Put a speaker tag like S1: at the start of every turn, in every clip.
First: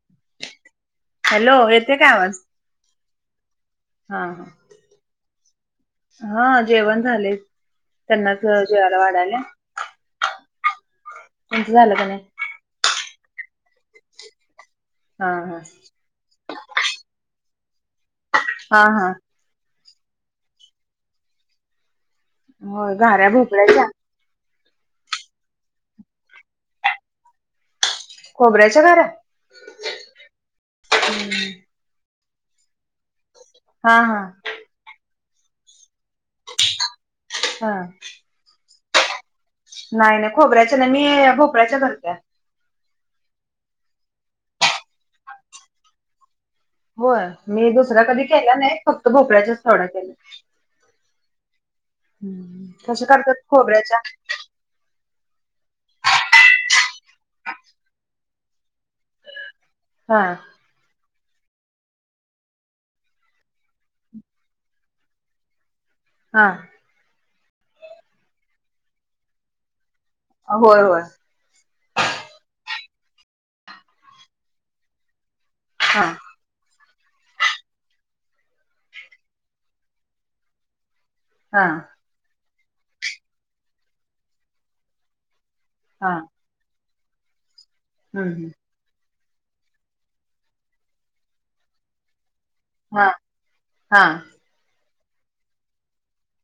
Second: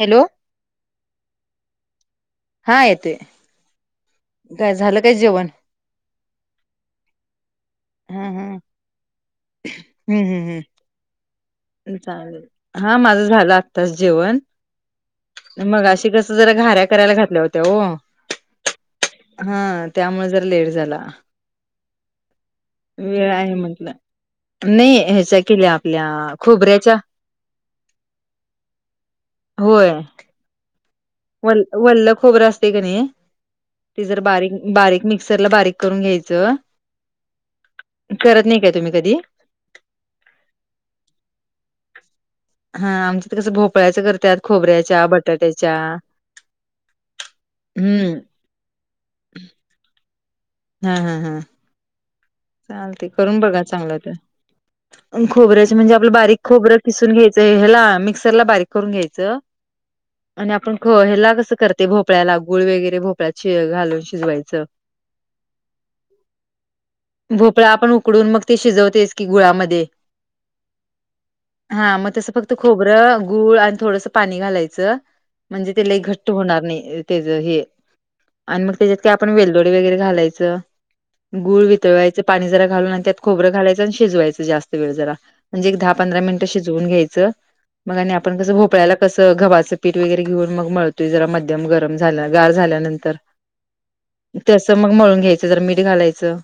S1: Hello
S2: hello येते काय आवाज
S1: हा येत
S2: हा हा
S1: काय झालं काय जेवण
S2: हा जेवण झाले
S1: हा
S2: त्यांनाच
S1: हा
S2: जेवाला वाढायला
S1: हम्म हम् हम्म
S2: तुमचं झालं का नाही
S1: ांगल हा माझ झालं आत्ताच जेवण
S2: हा हा
S1: मग अशी कस जरा घऱ्या करायला घातल्या होत्या हो
S2: हा हा
S1: हा त्यामुळे जरा लेट झाला
S2: हो घाऱ्या
S1: वेळ आहे
S2: भोपळ्याच्या
S1: म्हटलं नाही ह्याचा केल्या आपल्या खोबऱ्याच्या
S2: खोबऱ्याच्या घाऱ्या
S1: होय वल् वल्ल खोबरं असते क नाही
S2: हा
S1: त
S2: हा
S1: जर बारीक बारीक मिक्सरला बारीक करून घ्यायचं
S2: हा
S1: करत नाही काय तुम्ही कधी
S2: नाही नाही खोबऱ्याच्या नाही मी भोपळ्याच्या घरत
S1: हा आमच्याथ कसं भोपळ्याच करतात खोबऱ्याच्या बटाट्याच्या
S2: होय मी दुसरा्या
S1: हम्म
S2: कधी केला नाही फक्त भोपळ्याच्याच थवडा केला
S1: हा हा हा चाल
S2: कशा
S1: ते
S2: करतात
S1: करून बघा चांगलं
S2: खोबऱ्याच्या
S1: तर खोबऱ्याचे म्हणजे आपलं बारीक खोरं किसून घ्यायचं ह्याला मिक्सर ला बारीक करून घ्यायचं.
S2: हा
S1: आणि आपण हो ह्याला कसं करते भोपळ्याला गुळ वगैरे भोपळ्यात शि घालून शिजवायचं.
S2: हा.
S1: भोपळा आपण उकडून मग ते शिजवतेस की गुळामध्ये
S2: होय होय.
S1: हा मग तसं फक्त खोबरं गुळ आणि थोडंस पाणी घालायचं म्हणजे तेला
S2: हा
S1: एक घट. होणार नाही त्या हे आणि मग त्याच्यात काय आपण वेलदोडी वगैरे घालायचं.
S2: हा
S1: गुळ वितळवायचं पाणी जरा घालून आणि त्यात खोरं घालायचं आणि शिजवायचं जास्त वेळ जरा म्हणजे एक दहा
S2: हा
S1: पंधरा मिनिटं शिजवून घ्यायचं मग आणि
S2: हम्म
S1: आपण
S2: हम्म
S1: कसं भोपळ्याला कसं गव्हाचं पीठ वगैरे घेऊन मग मळतोय जरा मध्यम गरम झाला गार झाल्या.
S2: हा हा
S1: तस मग मळून घ्यायचं ज मीठ घालायचं.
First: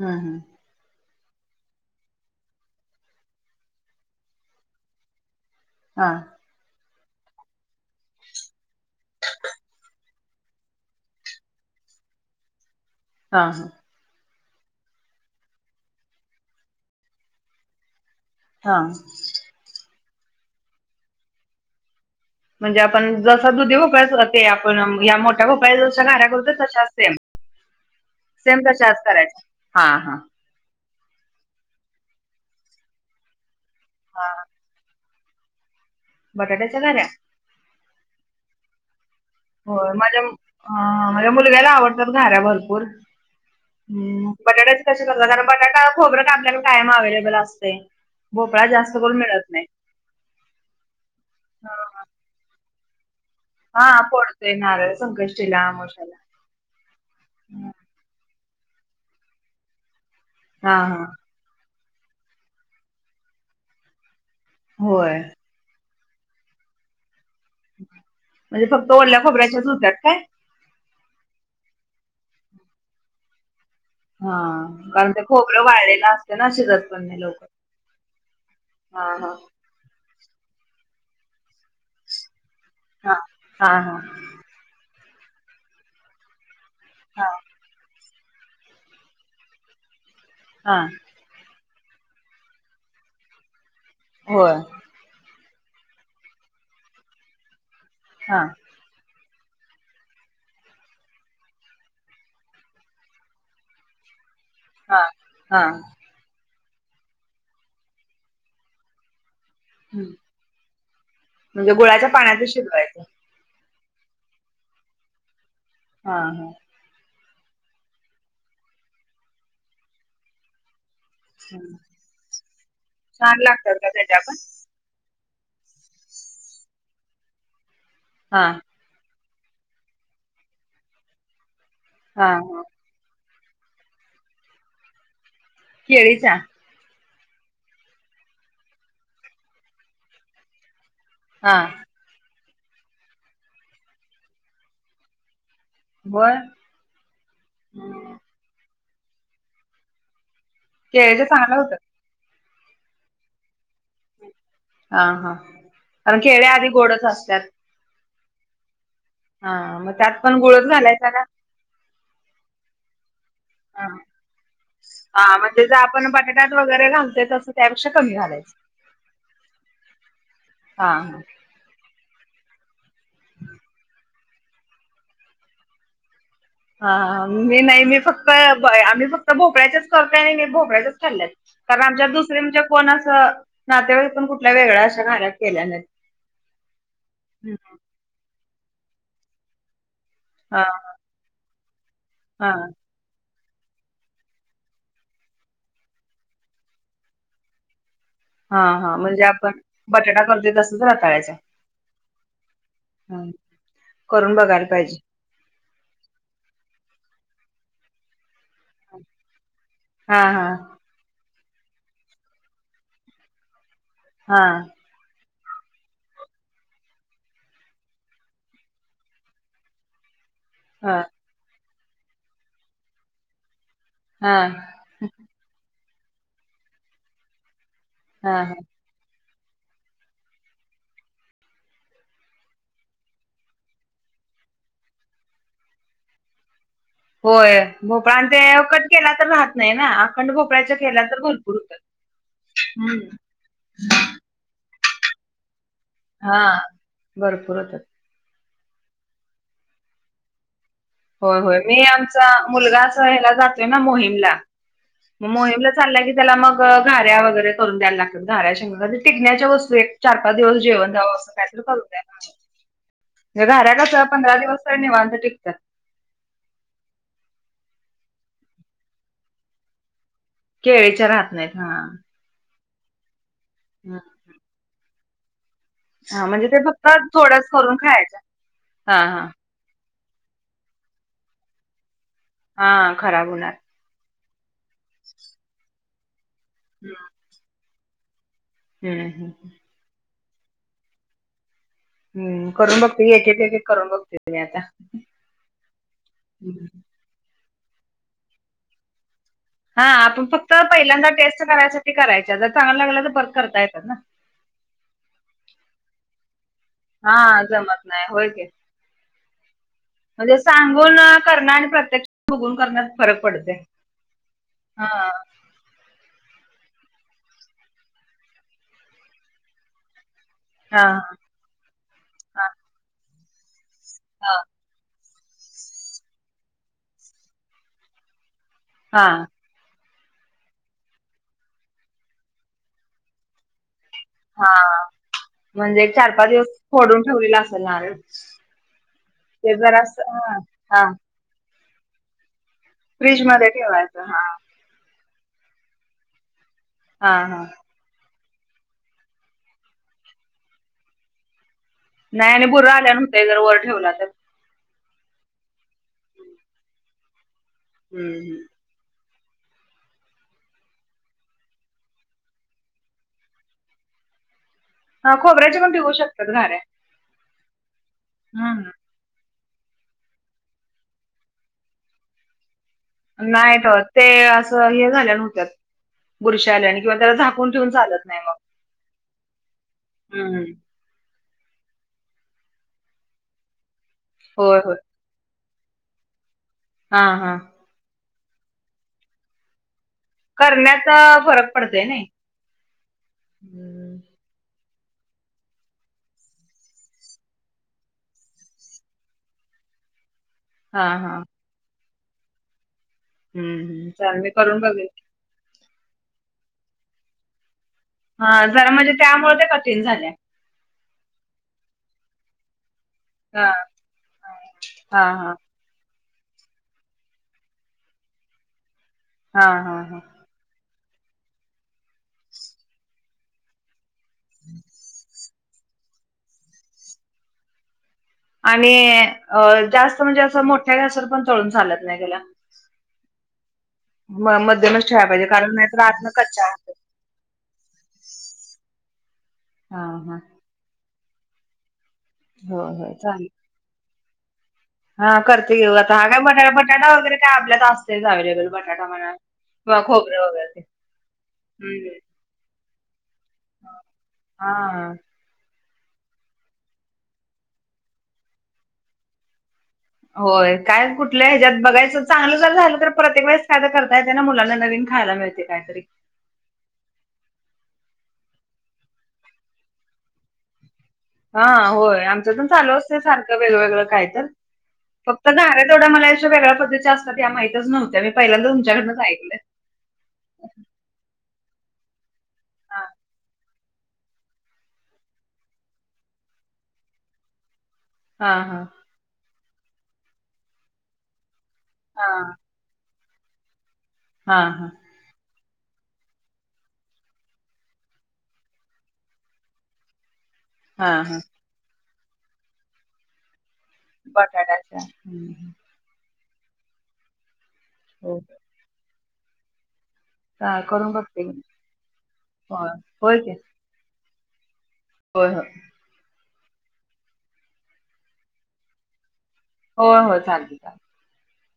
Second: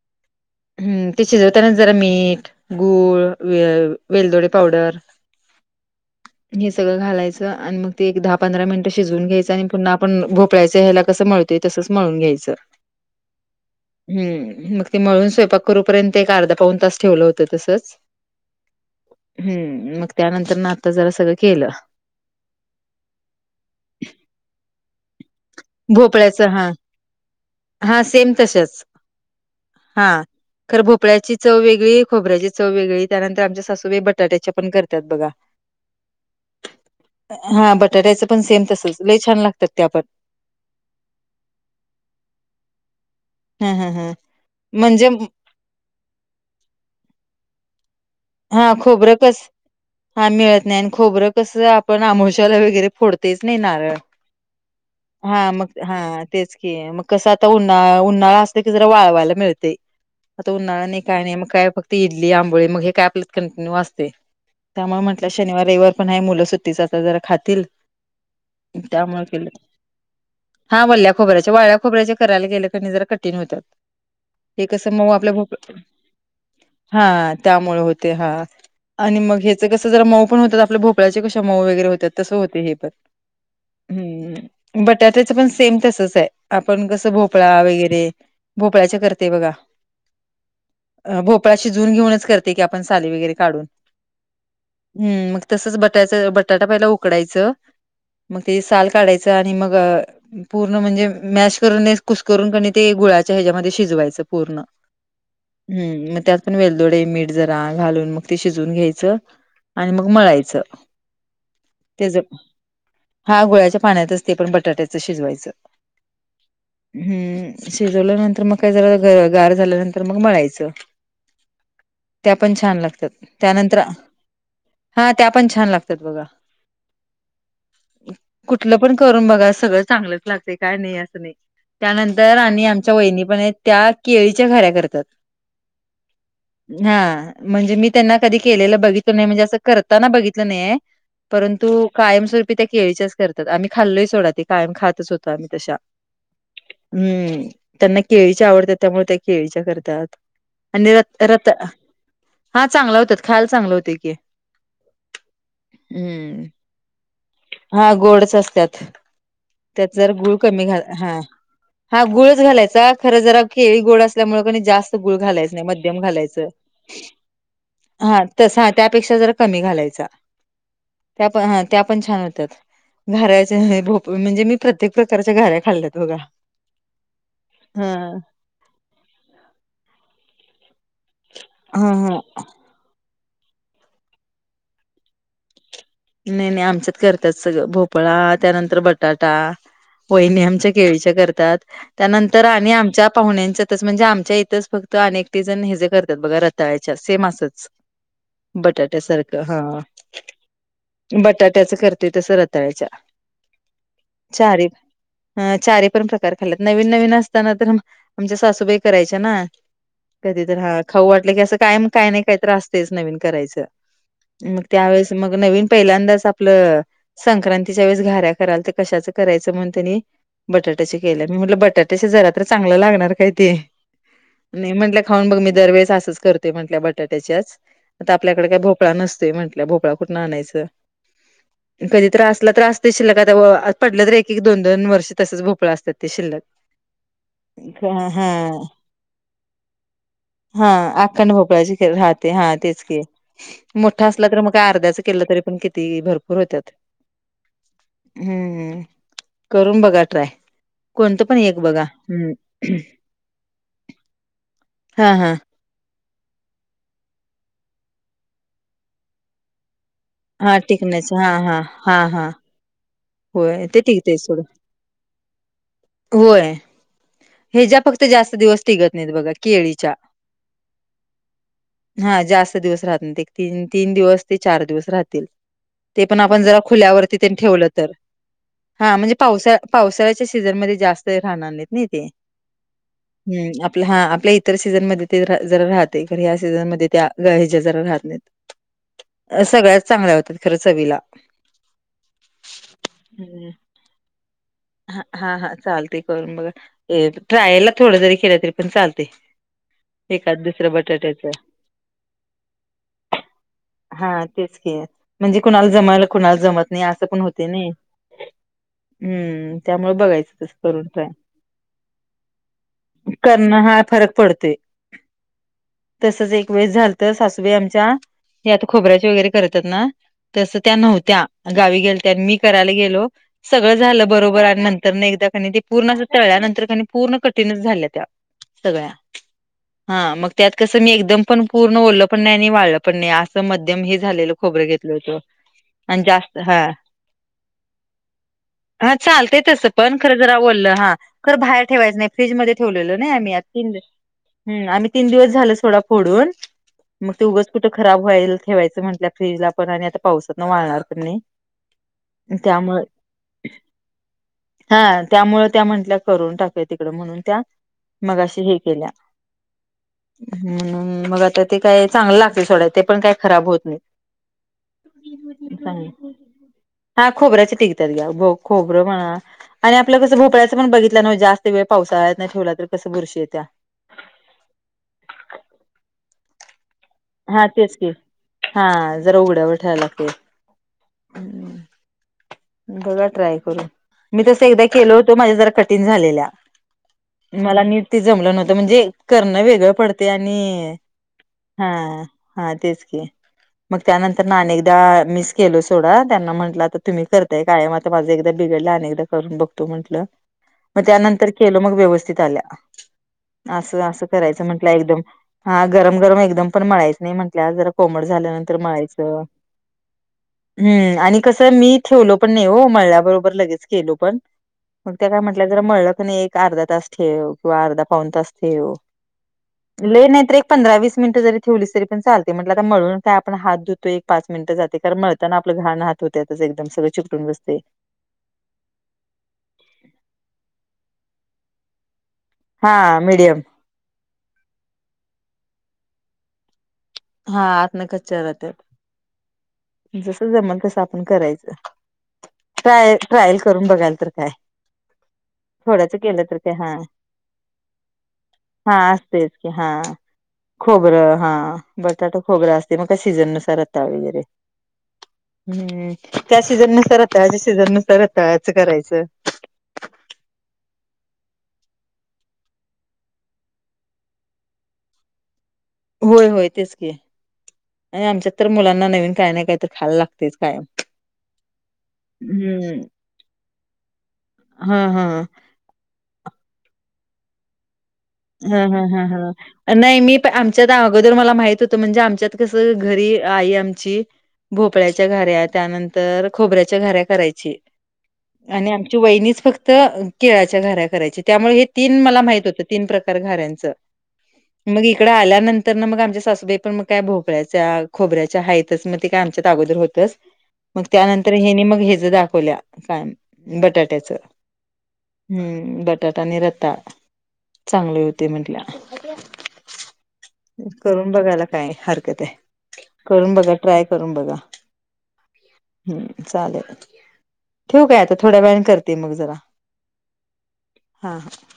S2: हम हम.
S1: हम्म ते शिजवताना जरा मीठ गूळ व वेलदोडे पावडर [inaudible]
S2: हा.
S1: हे सगळं घालायचं आणि मग ते एक दहा पंधरा मिनिटं शिजवून घ्यायचं आणि पुन्हा आपण भोपाळ्याच्या ह्याला कसं मळतोय तसंच म्हळून घ्यायचं.
S2: हां हां.
S1: हम् मग ते मळून स्वयंपाक करूपर्यंत एक अर्धा पाऊन तास ठेवलं होतं तसंच.
S2: हां.
S1: हम्म मग त्यानंतर ना आत्ता जरा सगळं केलं.
S2: म्हणजे आपण जसा दुधी भोपळा असतोय बघा ते आपण या मोठ त्या भोपळ्याच्या जश्या घाऱ्या
S1: भोपळ्याचं
S2: करतोय
S1: हा
S2: तशाच सेम
S1: हा
S2: सेम
S1: तशाच
S2: तशाचं करायच हा हा.
S1: हां. खरं भोपळ्याची चव वेगळी खोबऱ्याची चव वेगळी त्यानंतर आमच्या सासूबाई बटाट्याच्या पण करतात बघा.
S2: बटाटाचाधार.
S1: हा बटाट्याचं पण सेम तसच लई छान लागत.
S2: होय माझ्या अ माझ्या मुलग्याला आवडतात घाऱ्या भरपूर
S1: हं, हं, हं.
S2: हम्म मग बटाट्याचे कसे
S1: म्हणजे
S2: करता कारण बटाटा खोबरं काय आपल्याकडे कायम अव्हेलेबल असतंय. भोपळा जास्त करून मिळत नाही.
S1: हा मिळत नाही आणि खोबरं कसं आपण आमोवश्याला वगैरे फोडतो. तेच नय
S2: हा
S1: नारळ
S2: फोडतोय नारळ
S1: हा
S2: संकष्टीला
S1: मग
S2: अमावश्याला.
S1: हा तेचं कि म कस आत्ता उन्हाळा उन्हाळा असतो. ते कसं जरा वाळवायला मिळतंय आत्ता
S2: हा
S1: उन्हाळा नाही
S2: हा
S1: काय नाही मग काय फक्त इडली आंबोळी मग हे काय [unintelligible] त्यामुळं
S2: होय
S1: म्हंटल शनिवार रविवार पण आहे मुलं सुट्टीचं असल्यावर जरा खाता. तील
S2: म्हणजे फक्त ओल्या
S1: त्यामुळ केल.
S2: खोबऱ्याच्याच होत्यात काय?
S1: हा वल्ल्या खोबऱ्याच्या वाळ्या खोबऱ्याच्या करायला गेलं कि नाही जरा कठीण होतंय.
S2: हा
S1: हे कस
S2: कारण
S1: मग
S2: ते
S1: आपल्या भोप
S2: खोबरं वाळलेलं असतं ना शिजत
S1: हा
S2: पण नाही लवकर.
S1: त्यामुळे होत. हा
S2: हा
S1: आणि
S2: हा
S1: मग हेच कसं जरा मऊ पण होतात आपल्या भोपळ्याचे कशा मऊ वगैरे होतात तसं होतंय हे पण
S2: हा हा हा.
S1: हम्म बटाट्याच पण सेम तसच आहे आपण कसं
S2: हा
S1: भोपळा वगैरे भोपळ्याचे करते बघा.
S2: हां.
S1: भोपळा शिजवून घेऊनच करते की आपण साली वगैरे काढून
S2: होय.
S1: हम्म मग तसच बटायच बटाटा पहिला उकडायच
S2: हा
S1: मग त्याची साल. काढायचं आणि मग पूर्ण म्हणजे मॅश करून कुसकरून कनी ते गुळाच्या ह्याच्यामध्ये शिजवायचं पूर्ण
S2: हा हा
S1: हम्म मग त्यात पण वेलदोडे, मीठ जरा घालून मग ते शिजवून घ्यायचं. आणि मग
S2: हम्म.
S1: मळायचं
S2: म्हणजे गुळाच्या
S1: त्याच.
S2: पाण्याच शिजवायचं
S1: हा गुळाच्या पाण्यातच ते पण बटाट्याचं शिजवायचं.
S2: हा हा.
S1: हम्म शिजवल्यानंतर मग काय जरा ग गार झाल्यानंतर मग मळायचं.
S2: [inaudible]
S1: त्या पण छान लागतात
S2: छान लागतात
S1: त्यानंतर
S2: का त्याच्या पण
S1: हा त्या पण छान लागत्यात बघा
S2: हा
S1: कुठल. पण करून बघा सगळं चांगलंच लागतंय काय नाही अस नाही
S2: हा
S1: त्यानंतर
S2: हा
S1: आणि आम च्या वहिनी पण आहेत त्या केळीच्या घाऱ्या करतात.
S2: केळीच्या
S1: हा म्हणजे मी त्यांना कधी केलेलं बघितलो नाही म्हणजे असं करताना बघितलं नाहीेये.
S2: हा
S1: परंतु कायमस्वरूपी त्या केळीच्याच करत्यात आम्ही खाल्लोय सोडा ते कायम खातच होतो आम्ही तशा.
S2: होय
S1: हम्म त्यांना
S2: हम्म.
S1: केळीच्या आवडतात त्यामुळे त्या केळीच्या करतात. आणि रत
S2: केळीच्या
S1: रत
S2: चांगल्या होतात
S1: हा चांगला होत्यात खायला चांगलं होतंय की.
S2: हा हा कारण
S1: हम्म.
S2: केळ्या आधी गोडच असतात.
S1: हा गोडच असतात
S2: हा
S1: त्यात
S2: मग
S1: जर गुळ
S2: पण
S1: कमी
S2: गुळच
S1: घाल
S2: घालायचा
S1: हा.
S2: का
S1: हा गुळच घालायचा खरं जरा केळी
S2: हा
S1: गोड असल्यामुळे क जास्त गुळ
S2: हा
S1: घालायचं
S2: म्हणजे जर
S1: नाही म
S2: आपण
S1: घालायच
S2: बटाट्यात वगैरे घालतोय तसं त्यापेक्षा कमी
S1: हा
S2: घालायचं
S1: तस त्यापेक्षा ज कमी घालायचा.
S2: हां हां.
S1: त्या पण छान होतात घऱच्या म्हणजे मी प्रत्येक प्रकारच्या घाऱ्या खाल्ल्यात बघा.
S2: हा मी नाही मी
S1: हा.
S2: फक्त आम्ही फक्त भोपळ्याच्याच करतय आणि नाही भोपळ्याच्याच चाल्या कारण
S1: हा
S2: आमच्या
S1: हा
S2: दुसरे म्हणजे कोणा असं नातेवाईतण कुठल्या वेगळ्या अशा घा्या केल्या नाहीत.
S1: नाही नाही आमच्यात करतात सगळं भोपळा त्यानंतर बटाटा. वहिणी
S2: हा
S1: आमच्या केळीच्या करतात त्यानंतर
S2: हा
S1: आणि आमच्या पाहुण्यांच्या. म्हणजे आमच्या इथंच फक्त अनेकटी जण हे जे करतात बघा रताळ्याच्या सेम असच.
S2: हा हा
S1: बटाट्या
S2: म्हणजे
S1: सारखं
S2: आपण
S1: हा.
S2: बटाटा करतोय तसंच राहत
S1: बटाट्याच करते तस रताळ्याच्या
S2: हम्म करून बघायला
S1: चारी
S2: पाहिजे.
S1: अ चारी पण प्रकार खाल्यात नवीन नवीन असताना तर आम आमच्या सासूबाई. करायच्या ना कधी तर हा खाऊ वाटलं की असं काय काय नाही काय त्रासतेच नवीन करायचं
S2: हा
S1: मग त्यावेळेस. मग नवीन पहिल्यांदाच आपलं. संक्रांतीच्या वेळेस घऱ्या कराल तर कशाचं करायचं म्हण त्यांनी
S2: हा
S1: बटाट्याशी केल्या मी म्हटलं बटाट्याच्या जरा तर चांगलं लागणार काय ते
S2: हा
S1: नाही म्हट खाऊन बघ मी दरवेळेस असच करतोय म्हट बटाट्याच्याच आता
S2: हा
S1: आपल्याकडे
S2: हा
S1: काय भोपळा नसोय म्हट भोपळा. कुठण आणायचं. कधी त्रासला त्रास ते शिल्लक आता पडलं तर एक एक दोन दोन वर्षे तसेच भोपळा असतात ते शिल्लक.
S2: होय भोपळां ते
S1: हां.
S2: कट केला तर राहत नाही ना अखंड
S1: हा
S2: भोपळ्याच्या केला तर
S1: अखंड
S2: भरपूर
S1: भोपळाची
S2: होतात.
S1: खे हा राहते तेच
S2: हम्म
S1: मोठा असला तर मग का अर्ध्याच केलं तरी पण. ती भरपूर
S2: हा
S1: होत्या
S2: भरपूर होतात.
S1: हम्म करून बघा ट्राय. कोणतं पण
S2: होय होय
S1: एक
S2: मी
S1: बघा
S2: आमचा
S1: हम्म
S2: मुलगा अस या्यायला जातोय ना मोहीमला.
S1: हा
S2: मग
S1: हा
S2: मोहीमला चाललंय की त्याला मग घाऱ्या वगैरे करून द्यायला लागतात घाऱ्या शंग टिकगण्याच्या वस्तू एक. चार पाच
S1: हा
S2: दिवस जेवण
S1: टिकण्याच
S2: द्यावं
S1: हा
S2: असं काही
S1: हा
S2: तर करू
S1: हा
S2: द्या.
S1: हा
S2: म्हणे
S1: होय
S2: घऱ्या
S1: ते
S2: कच
S1: टिकते
S2: पंधरा
S1: सोडं
S2: दिवस तर वांध टिकत.
S1: होय. ह्याच्या्या फक्त जास्त दिवस टिकत नाहीत बघा केळीच्या.
S2: केळीच्या राहत नाहीत हा.
S1: हा जास्त दिवस राहत ते तीन
S2: हम्म.
S1: दिवस ते चार दिवस राहतील. ते पण
S2: हा
S1: आपण
S2: म्हणजे ते
S1: जरा
S2: फक्त
S1: खुल्यावरती ते
S2: थोडंच करून
S1: ठेवलं तर
S2: खायचं
S1: हा म्हणजे पावसा पावसाळ्याच्या सीझनमध्येध्ये जास्त राहणार नाहीत नाही ते
S2: हा खराब होणार
S1: हा आपल्या इतर सीझनमध्ये ते रा जरा राहते. पर ह्या सीझनमध्ये
S2: हम्म
S1: त्या गहेच्या जरा राहत नाहीत.
S2: हम्म हम्म.
S1: [inaudible] अ सगळ्याच चांगल्या होतात, खरं चवीला. [inaudible]
S2: हम्म, करून बघते एक एक
S1: हम्म.
S2: एक एक करून बघते मी आता.
S1: ह हा, हा. चालते करून बघा.
S2: हम्म.
S1: ट्रायलला, थोड जरी केलं तरी, पण चालते. [unintelligible]
S2: हा, आपण
S1: एखाद
S2: फक्त
S1: दुसरं
S2: पहिल्यांदा,
S1: बटाट्याचं.
S2: टेस्ट करायसाठी करायच्या. जर चांगला लागलं, तर परत करता येतात ना.
S1: हा, तेच की. म्हणजे कुणाला जमयला, कुणाला जमत नाही. असं पण
S2: हा
S1: होते ना हे.
S2: जमत नाही होय की
S1: हम्म. त्यामुळे
S2: म्हणजे
S1: बघायचं. तसं, करून
S2: सांगून
S1: ट्राय.
S2: करणं आणि प्रत्यक्ष बघून करन्यात.
S1: करण, हा फरक पडतय. तसच एक वेळेस झालात. सासूबाई आमच्या, हे आता खोबऱ्याची वगैरे करतात ना. तस त्या
S2: हा
S1: नव्हत्या. गावी गेलत्या. मी
S2: हा
S1: करायला गेलो सगळं झालं
S2: हा
S1: बरोबर, आणि नंतर न एकदा ते, पूर्ण असं तळल्या नंतर, कानी पूर्ण कठीणच झाल्या त्या. सगळ्या.
S2: हा
S1: हा मग त्यात कसं, मी एकदम पण पूर्ण ओलं पण नाही, आणि वाळलं पण नाही असं म ध्यम हे झालेलं
S2: हा
S1: खोबरं घेतल होत.
S2: म्हणजे एक
S1: आन
S2: चार पाच
S1: जास्त,
S2: दिवस
S1: हा
S2: फोडून ठेवलेला असेल नारळ
S1: हा, चालते
S2: ते
S1: तस
S2: जरा
S1: पण खरं जरा
S2: हा
S1: ओल्ल, हा. खर बाहेर ठेवायचं नाही. फ्रीजमध्ये ठेवलेल ना
S2: फ्रीज
S1: आम्ही. आ
S2: मध्ये
S1: तीन दि
S2: ठेवायचं हा
S1: ह, आम्ही तीन दिवस झालं सोडा फोडून.
S2: हा
S1: मग ते
S2: हा
S1: उगच कुठ खराब व्हईल ठेवायचं म्हटलं, फ्रीजला पण. आणि आता पावसातन वाळणार पण नाही.
S2: नाही आणि बुर्रा
S1: त्यामुळे
S2: आल्यावन व्हतय. जर वर ठेवला तर.
S1: हा, त्यामुळ त्या म्हंटल्या, करून टाकूया तिकड. म्हणून त्या
S2: हम्म हम्म.
S1: मघाशी हे केल्या. हम, मग आता ते काय चांगलं लागतील सोडा. ते पण काय खराब होत नाही.
S2: खोबऱ्याचे पण टिकू
S1: चांगलं
S2: शकतात. घाऱ्या.
S1: हा खोबऱ्याचे टिकतात. ग्या
S2: हम्म
S1: खोबरं म्हणा, आणि आपलं कसं भोपळ्याचं पण बघित जास्त वेळ पावसाळ्यात नाही ठेवला तर कसं बुरशी येत्या.
S2: नाहीत होत. ते असं हे झाल्यावनी व्हत्यात. बुरश्या आल्यावणि. किंवा त्याला
S1: हा
S2: झाकून ठेऊन
S1: तेच की
S2: चालत नाही मग.
S1: हा
S2: हम्म.
S1: हम्म. बघा ट्राय करून. मी तस
S2: होय
S1: एकदा
S2: होय
S1: केलो होतो, माझ्या जरा कठीण झालेल्या.
S2: हा हा
S1: मला नीट जमलं नव्हतं. म्हणजे, करण वेगळं पडत ते आणि
S2: करण्याचा फरक
S1: हा,
S2: पडतोय नाही.
S1: हा. तेच की. मग त्यानंतर ना अनेकदा मिस केल सोडा. त्यांना म्हंटलं, आता तुम्ही करता कायम आता. माझं एकदा बिघडलं, आणि एकदा करून बघतो म्हटल. मग
S2: हा हा
S1: त्यानंतर केलं मग व्यवस्थित आल्या.
S2: हम्म
S1: असं,
S2: हम्म
S1: असं
S2: चाल मी
S1: करायचं
S2: करून
S1: म्हंटलं
S2: बघेल
S1: एकदम हा गरम - गरम एकदम पण मळायच नाही म्हंटल्यावर, जर कोमट
S2: हा
S1: झाल्यानंतर
S2: जरा म्हणजे
S1: मळायचं.
S2: त्यामुळे ते कठीण झाल्या
S1: हम् आणि कसं, मी ठेवलो पण नाही हो. मळल्यावर वर
S2: हा
S1: लगेच केलं पण. पण
S2: हा
S1: त्या काय
S2: हा
S1: म्हटल्या मळल कणय एक अर्धा तास ठेव. किंवा अर्धा पाऊण तास ठेव.
S2: हा हा हा
S1: लै नाही तर एक पंधरा - वीस मिनट जरी ठेवलीस तरी पण चालते. म्हटलं मळून काय आपण हात धुतोय. पाच मिनिटं जाते. कारण मळताना आपलं घाण हात होतेत्यातच. एकदम सगळं चिपटून बसते.
S2: आणि जास्त म्हणजे असं, मोठ्या गॅसवर पण तळून चालत नाही त्याला.
S1: हा, मीडियम.
S2: म मध्यमच ठेवाया पाहिजे. कारण नाहीतर आतन कच्चा राहत्यात.
S1: हा, आतन कच्च्या राहतात.
S2: हा हा
S1: जसं जमल तस आपण करायचं.
S2: हो हो
S1: ट्राय-
S2: चालेल
S1: ट्रायल करून बघाल तर काय?
S2: हा करते येऊ
S1: थोड्याच
S2: आता. हा काय
S1: केलं तर
S2: बटा,
S1: हा
S2: बटाटा वगैरे काय आपल्यात असतेच अव्हेलेबल.
S1: हा
S2: बटाटा बघा.
S1: असतेच हा, खोबरं. हा,
S2: हम्म
S1: बटाटा खोबरा असते, म काय सीजून आता वगैरे
S2: हा.
S1: हम्म त्या सीझन नुसार, आताच्या सीझन नुसार आताच करायचं.
S2: होय काय कुठलं ह्यात बघायचं, चांलू जर झालं तर प्रतेक वेळेस खायला करता येत ना. मुलांना नवीन खायला मिळत. ते काहीतरी.
S1: होय, होय, तेच की. आणि आमच्यात तर मुलांना, नवीन काय नाही काही तरी. खायला लागतेच कायम.
S2: हा होय. आमचं पण चालू
S1: हम्म
S2: असते. सारखं वेगवेगळं काय तर.
S1: हां, हां.
S2: फक्त घाऱ्या मला अशा वेगळ्या पद्धतीच्या असतात. माहितच नव्हत्या. मी पहिल्यांदा
S1: हां, हां,
S2: तुमच्याकडंन
S1: हां,
S2: ऐकलंय.
S1: हां. नाही मी, आमच्यात अगोदर मला माहित होतं. म्हणजे आमच्यात कसं.
S2: हा
S1: घरी आई आमची भोपळ्याच्या घाऱ्या, त्यानंतर खोबऱ्याच्या घऱ्या करायची.
S2: हा
S1: आणि त्या वहिनीच फक्त. केळाच्या घाऱ्या करायची. त्यामुळे हे तीन
S2: हा
S1: मला
S2: हा
S1: माहित होतं. तीन प्रकार घाऱ्यांचं.
S2: हा हा.
S1: मग इकडं आल्यानंतर ना. मग आमच्या सासूबाई पण मग काय भोकळ्याच्या खोबऱ्याच्या हाहेतच. मग ते काय आमच्या अगोदर होत, मग
S2: हा हा
S1: त्यानंतर, हेनी मग हे च दाखवल्या. बटा त्याच.
S2: बटाट्याच्या हम्म,
S1: हम्म. बटाटा आणि रताळ चांगले
S2: हो
S1: होते म्हटलं.
S2: हा,
S1: करून
S2: बघते मी
S1: बघायला काय हरकते.
S2: होय होय की
S1: करून बघा. ट्राय करून बघा.
S2: होय.
S1: हम्म चालेल. ठेवू काय आता. थोड्या वेळने करते. मग जरा.
S2: होय होय चालते चालते.
S1: ह, ह.